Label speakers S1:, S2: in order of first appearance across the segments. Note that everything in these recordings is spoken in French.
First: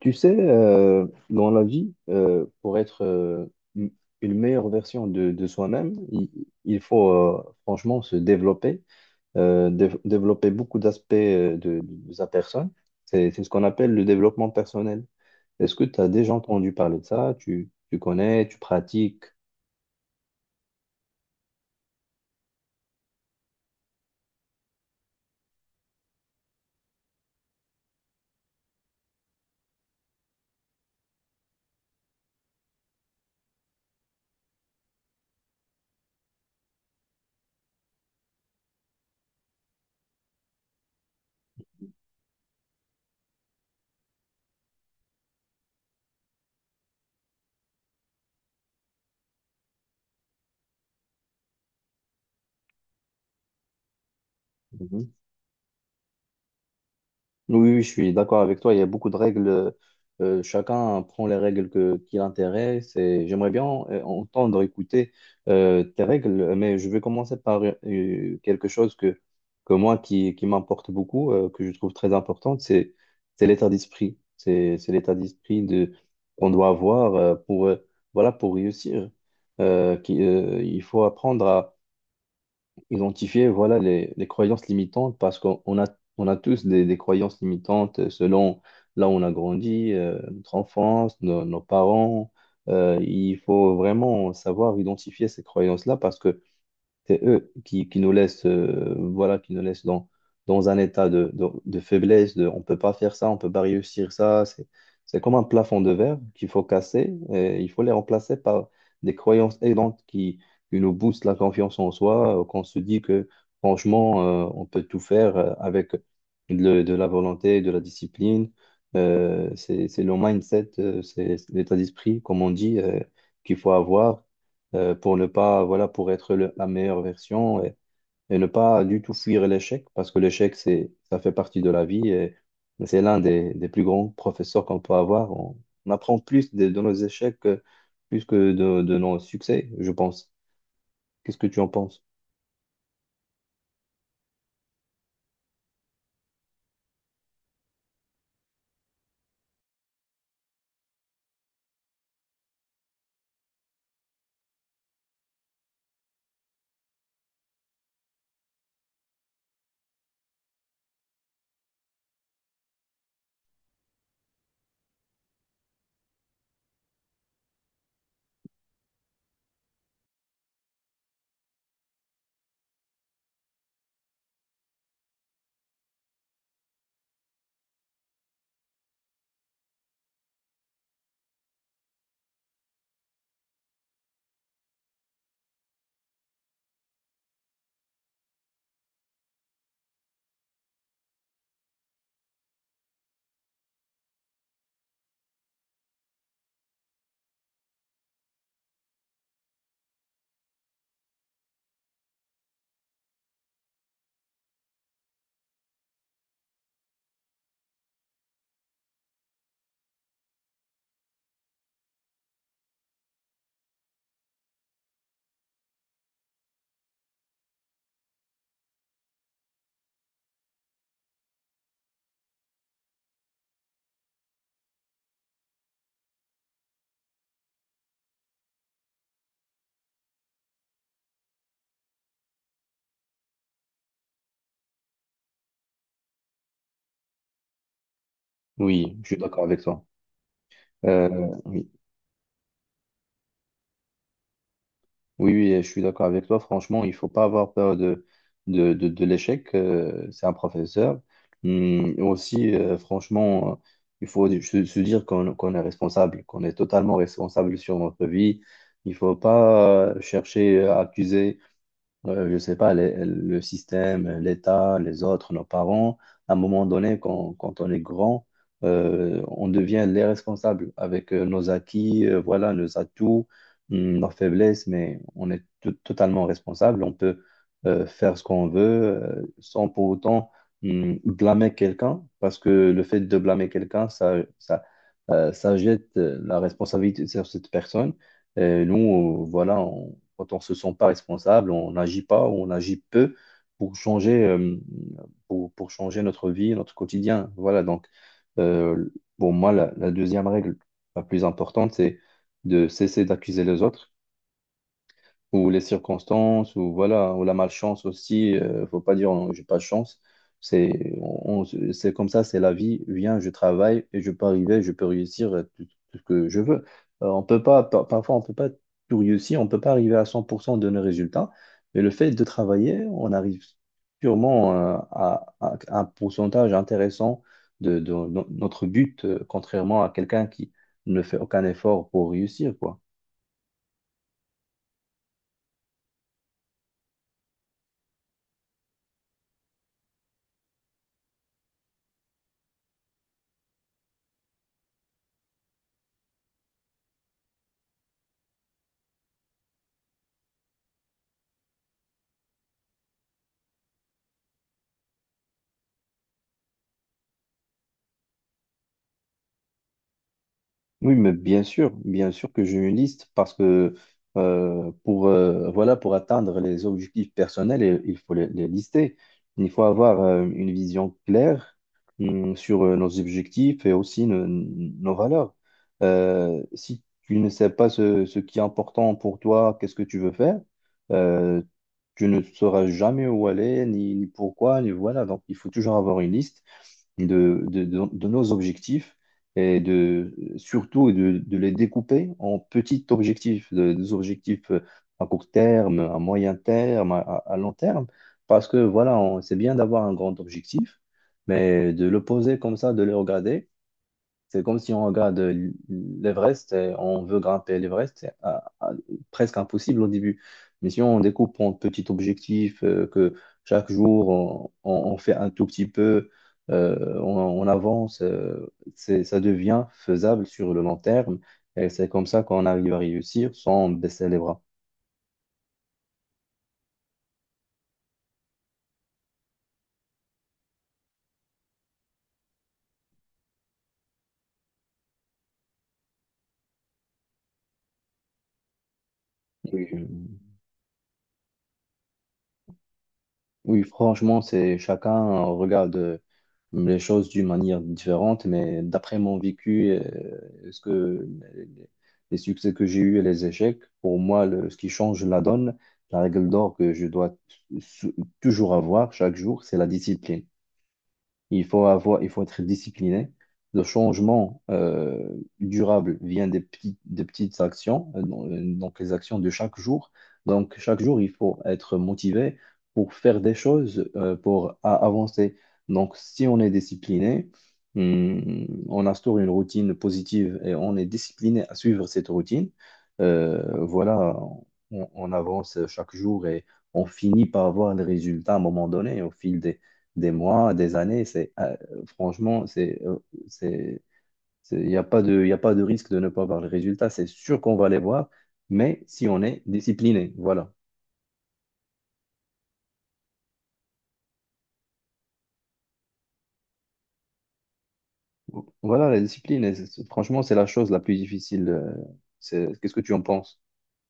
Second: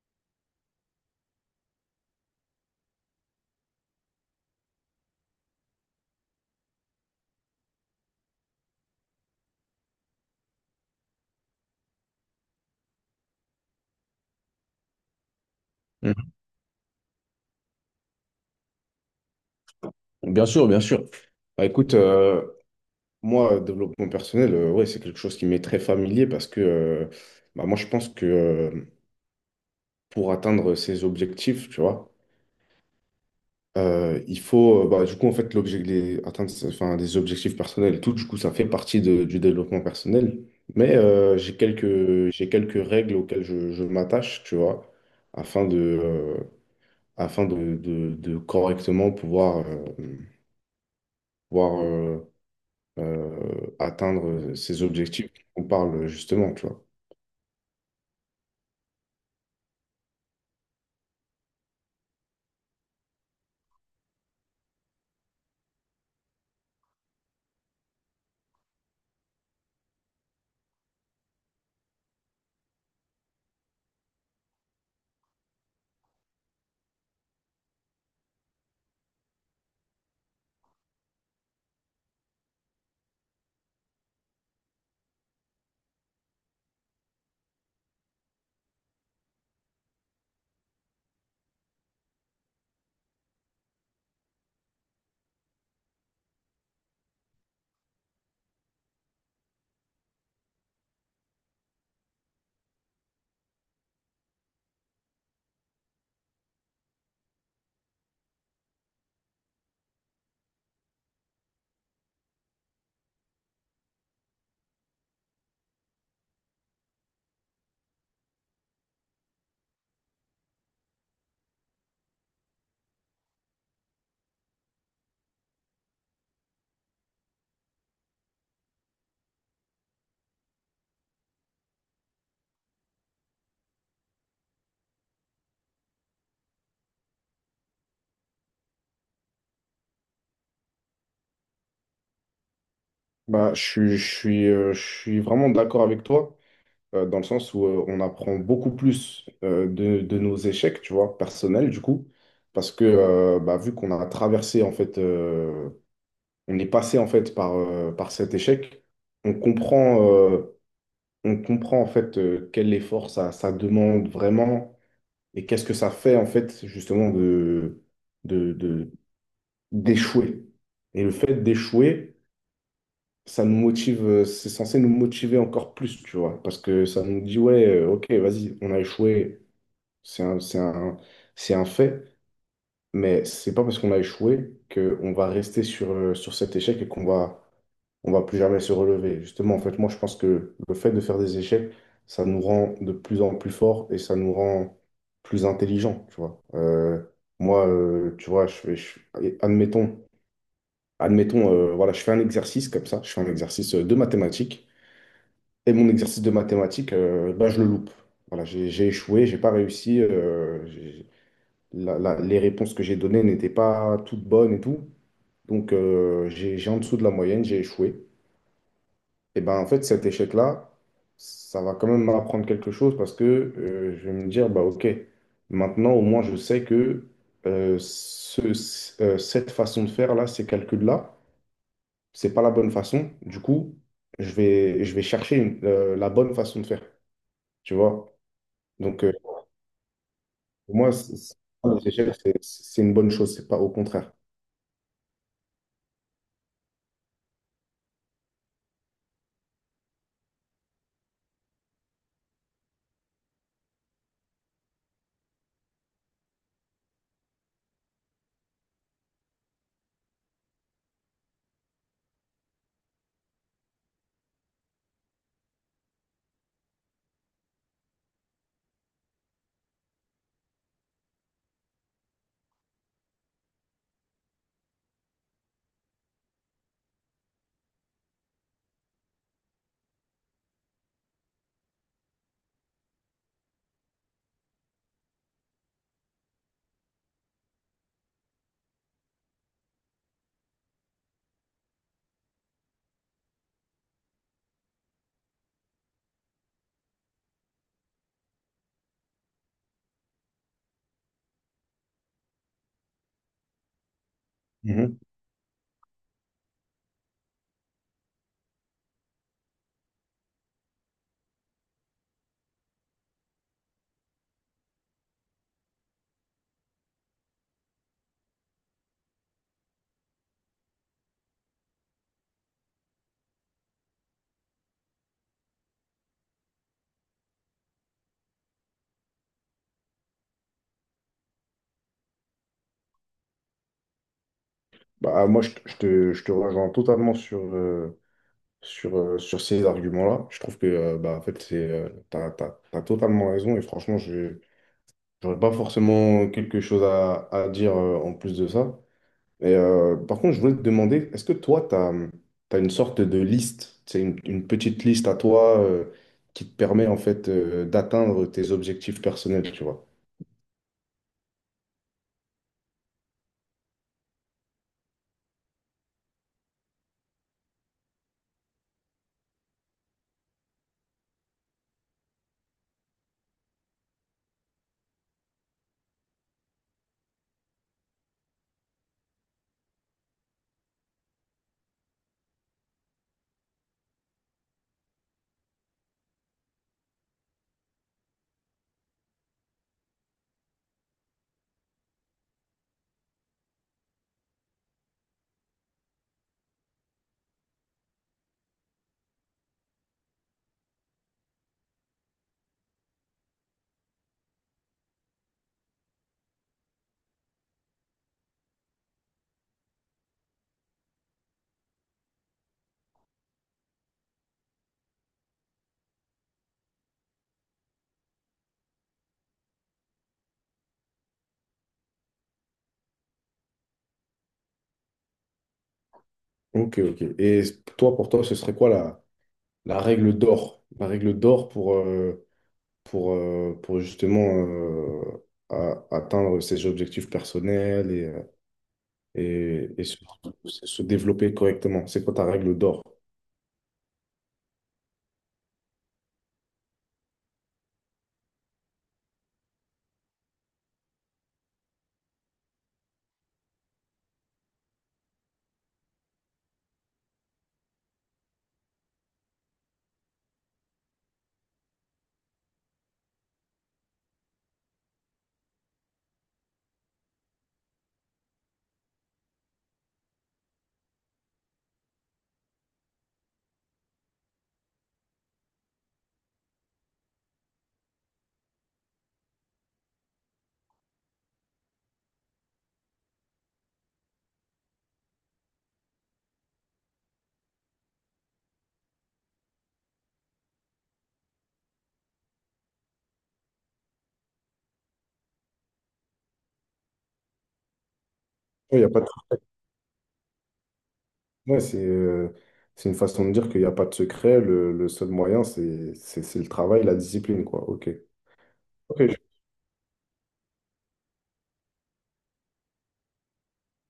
S1: Tu sais, dans la vie, pour être une une meilleure version de soi-même, il faut franchement se développer, développer beaucoup d'aspects de sa personne. C'est ce qu'on appelle le développement personnel. Est-ce que tu as déjà
S2: Mhm.
S1: entendu parler de ça? Tu connais, tu pratiques?
S2: Bien sûr, bien sûr. Écoute, moi, développement personnel, ouais, c'est quelque chose qui m'est très familier parce que bah, moi, je pense que pour atteindre ses objectifs, tu vois, il faut, bah, du coup, en fait, atteindre enfin, des objectifs personnels et tout, du coup, ça fait partie du développement personnel. Mais j'ai quelques règles auxquelles je m'attache, tu vois, afin de, euh, de correctement pouvoir, pouvoir atteindre ces objectifs dont on parle justement, tu vois.
S1: Oui, oui, je suis d'accord avec toi. Il y a beaucoup de règles. Chacun prend les règles qui l'intéressent. Et j'aimerais bien entendre, écouter tes règles, mais je vais commencer par quelque chose que moi qui m'importe beaucoup, que je trouve très importante, c'est l'état d'esprit. C'est l'état d'esprit qu'on doit avoir pour, voilà, pour réussir. Il faut apprendre identifier voilà, les croyances limitantes parce qu'on on a tous des croyances limitantes selon là où on a grandi, notre enfance, nos, nos parents. Il faut vraiment savoir identifier ces croyances-là parce que c'est eux qui nous laissent, voilà, qui nous laissent dans, dans un état de faiblesse, de on peut pas faire ça, on peut pas réussir ça. C'est comme un plafond de verre qu'il faut casser et il faut les remplacer par des croyances aidantes qui nous boostent la confiance en soi, qu'on se dit que franchement, on peut tout faire avec de la volonté, de la discipline. C'est le mindset, c'est l'état d'esprit, comme on dit, qu'il faut avoir pour ne pas, voilà, pour être la meilleure version et ne pas du tout fuir l'échec, parce que l'échec, c'est, ça fait partie de la vie et c'est l'un des plus grands professeurs qu'on peut avoir. On apprend plus de nos échecs plus que de nos succès, je pense. Qu'est-ce que tu en penses?
S2: Bah, je suis vraiment d'accord avec toi, dans le sens où on apprend beaucoup plus de nos échecs, tu vois, personnels, du coup, parce que bah, vu qu'on a traversé, en fait, on est passé, en fait, par cet échec, on comprend, euh, on comprend en fait quel effort ça, ça demande vraiment et qu'est-ce que ça fait en fait justement de, de- d'échouer. Et le fait d'échouer, ça nous motive, c'est censé nous motiver encore plus, tu vois, parce que ça nous dit, ouais, ok, vas-y, on a échoué, c'est un, c'est un, c'est un fait, mais c'est pas parce qu'on a échoué qu'on va rester sur, sur cet échec et qu'on va on va plus jamais se relever. Justement, en fait, moi, je pense que le fait de faire des échecs, ça nous rend de plus en plus forts et ça nous rend plus intelligents, tu vois. Moi, tu vois, admettons, admettons, voilà, je fais un exercice comme ça, je fais un exercice de mathématiques et mon exercice de mathématiques, ben, je le loupe. Voilà, j'ai échoué, j'ai pas réussi, les réponses que j'ai données n'étaient pas toutes bonnes et tout. Donc, j'ai en dessous de la moyenne, j'ai échoué. Et ben en fait, cet échec-là, ça va quand même m'apprendre quelque chose parce que je vais me dire, bah ok, maintenant au moins je sais que cette façon de faire là, ces calculs-là, c'est pas la bonne façon. Du coup, je vais chercher la bonne façon de faire, tu vois.
S1: Oui,
S2: Donc
S1: je
S2: euh,
S1: suis d'accord avec toi.
S2: pour moi,
S1: Euh, oui.
S2: les échecs, c'est une bonne chose, c'est pas au contraire.
S1: Oui, oui, je suis d'accord avec toi. Franchement, il faut pas avoir peur de l'échec. C'est un professeur. Aussi, franchement, il faut se dire qu'on est responsable, qu'on est totalement responsable sur notre vie. Il faut pas chercher à accuser je sais pas, le système, l'État, les autres, nos parents, à un moment donné, quand on est grand, on devient les responsables avec nos acquis, voilà, nos atouts, nos faiblesses, mais on est totalement responsable. On peut faire ce qu'on veut sans pour autant blâmer quelqu'un, parce que le fait de blâmer quelqu'un, ça jette la responsabilité sur cette personne. Et nous, voilà, quand on ne se sent pas responsable, on n'agit pas ou on agit peu pour changer, pour changer notre vie, notre quotidien. Voilà, donc, euh, pour moi, la deuxième règle la plus importante, c'est de cesser d'accuser les autres
S2: Mhm.
S1: ou les circonstances, ou voilà, ou la malchance aussi. Faut pas dire non, j'ai pas de chance. C'est c'est comme ça, c'est la vie. Viens, je travaille et je peux arriver, je peux réussir tout, tout ce que je veux. On peut pas, parfois, on peut pas tout réussir, on peut pas arriver à 100% de nos résultats. Mais le fait de travailler, on arrive sûrement à un pourcentage intéressant de no- notre but, contrairement à quelqu'un qui ne fait aucun effort pour réussir, quoi.
S2: Bah, moi, je, te, je te je te rejoins totalement sur ces arguments-là. Je trouve que bah, en fait, c'est, t'as totalement raison et franchement, je n'aurais pas forcément quelque chose à dire en plus de ça. Et, par contre, je voulais te demander, est-ce que toi, tu as, une sorte de liste, c'est une petite liste à toi qui te permet en fait d'atteindre tes objectifs personnels, tu vois?
S1: Oui, mais bien sûr que j'ai une liste parce que voilà, pour atteindre les objectifs personnels, il faut les lister. Il faut avoir une vision claire sur nos objectifs et aussi nos, nos valeurs. Si tu ne sais pas ce qui est important pour toi, qu'est-ce que tu veux faire, euh, tu ne sauras jamais où aller, ni, ni pourquoi, ni voilà. Donc, il faut toujours avoir une liste de nos objectifs et de les découper en petits objectifs, des objectifs à court terme, à moyen terme, à long terme, parce que voilà, c'est bien d'avoir un grand objectif, mais de le poser comme ça, de le regarder. C'est comme si on regarde l'Everest et on veut grimper l'Everest, c'est presque impossible au début. Mais si on découpe en petits objectifs, que chaque jour on fait un tout petit peu, euh, on, on avance, ça devient faisable sur le long terme. Et c'est comme ça qu'on arrive à réussir sans baisser les bras.
S2: Ok, ok. Et toi, pour toi, ce serait quoi la règle d'or? La règle d'or pour, pour justement atteindre ses objectifs personnels et et
S1: Oui.
S2: se développer correctement. C'est quoi ta règle d'or?
S1: Oui, franchement, c'est chacun regarde les choses d'une manière différente, mais d'après mon vécu, ce que les les succès que j'ai eus et les échecs, pour moi, ce qui change la donne, la règle d'or que je dois sou- toujours avoir chaque jour, c'est la discipline. Il faut être discipliné. Le changement durable vient des petites actions, donc les actions de chaque jour. Donc chaque jour, il faut être motivé pour faire des choses, avancer. Donc si on est discipliné, on instaure une routine positive et on est discipliné à suivre cette routine, voilà, on avance chaque jour et on finit par avoir des résultats à un moment donné au fil des mois, des années. C'est, franchement, c'est, il n'y a pas de, y a pas de risque de ne pas voir les résultats. C'est sûr qu'on va les voir,
S2: Il
S1: mais
S2: y a pas de...
S1: si on est discipliné, voilà.
S2: ouais, c'est c'est une façon de dire qu'il n'y a pas de secret. Le seul moyen, c'est le travail, la discipline, quoi. OK.
S1: Voilà, la
S2: Ok.
S1: discipline, et franchement, c'est la chose la plus difficile. Qu'est-ce que tu en penses?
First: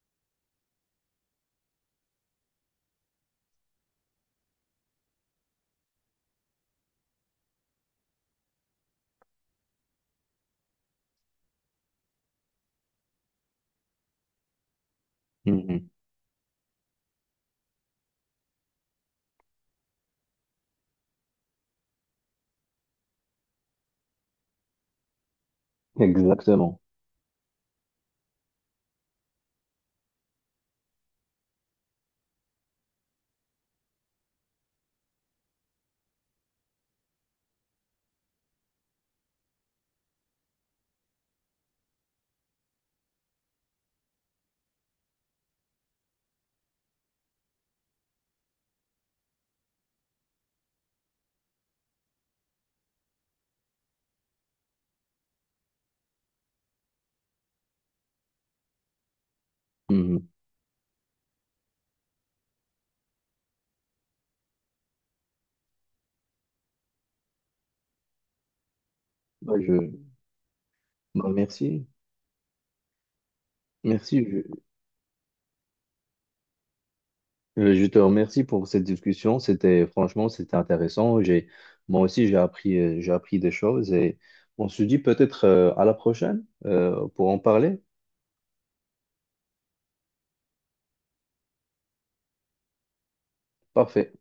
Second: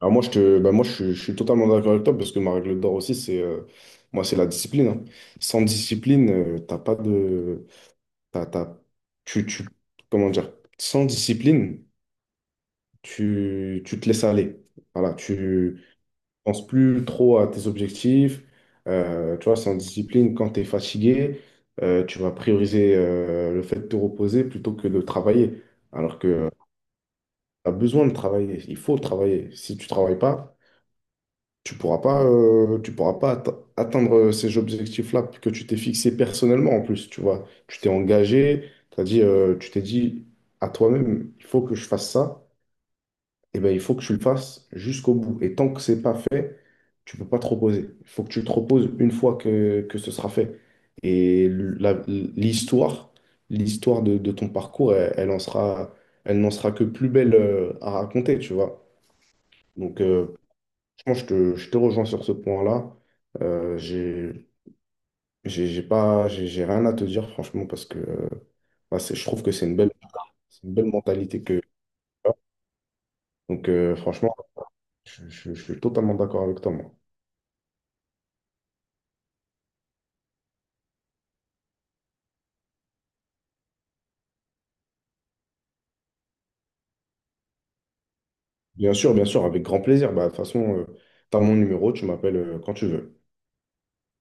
S2: Alors moi, je te, bah moi, je suis totalement d'accord avec toi parce que ma règle d'or aussi, c'est moi, c'est la discipline. Hein. Sans discipline, t'as pas de, t'as, t'as- tu, tu, comment dire, sans discipline, tu te laisses aller. Voilà, tu
S1: Mhm.
S2: penses plus trop à tes objectifs. Tu vois, sans discipline, quand tu es fatigué, tu vas prioriser le fait de te reposer plutôt que de travailler. Alors que
S1: Exactement.
S2: tu as besoin de travailler, il faut travailler. Si tu travailles pas, tu pourras pas atteindre ces objectifs-là que tu t'es fixé personnellement en plus. Tu vois, tu t'es engagé, tu t'es dit à toi-même, il faut que je fasse ça. Eh ben, il faut que tu le fasses jusqu'au bout. Et tant que c'est pas fait, tu peux pas te reposer. Il faut que tu te reposes une fois que ce sera fait. Et l'histoire de ton parcours, elle n'en sera que plus belle à raconter, tu vois. Donc,
S1: Mhm.
S2: franchement, je te rejoins sur ce point-là. Euh, j'ai, j'ai pas, j'ai rien à te dire, franchement, parce que bah, je trouve que
S1: Bah, je...
S2: c'est une belle
S1: Bah,
S2: mentalité que.
S1: merci.
S2: Donc,
S1: Merci.
S2: franchement, je suis totalement d'accord avec toi, moi.
S1: Je te remercie pour cette discussion. C'était Franchement, c'était intéressant. Moi aussi, j'ai appris des choses et on se dit peut-être à la prochaine pour en parler.
S2: Bien sûr, avec grand plaisir. Bah, de toute façon, tu as mon numéro, tu m'appelles quand tu veux.
S1: Parfait.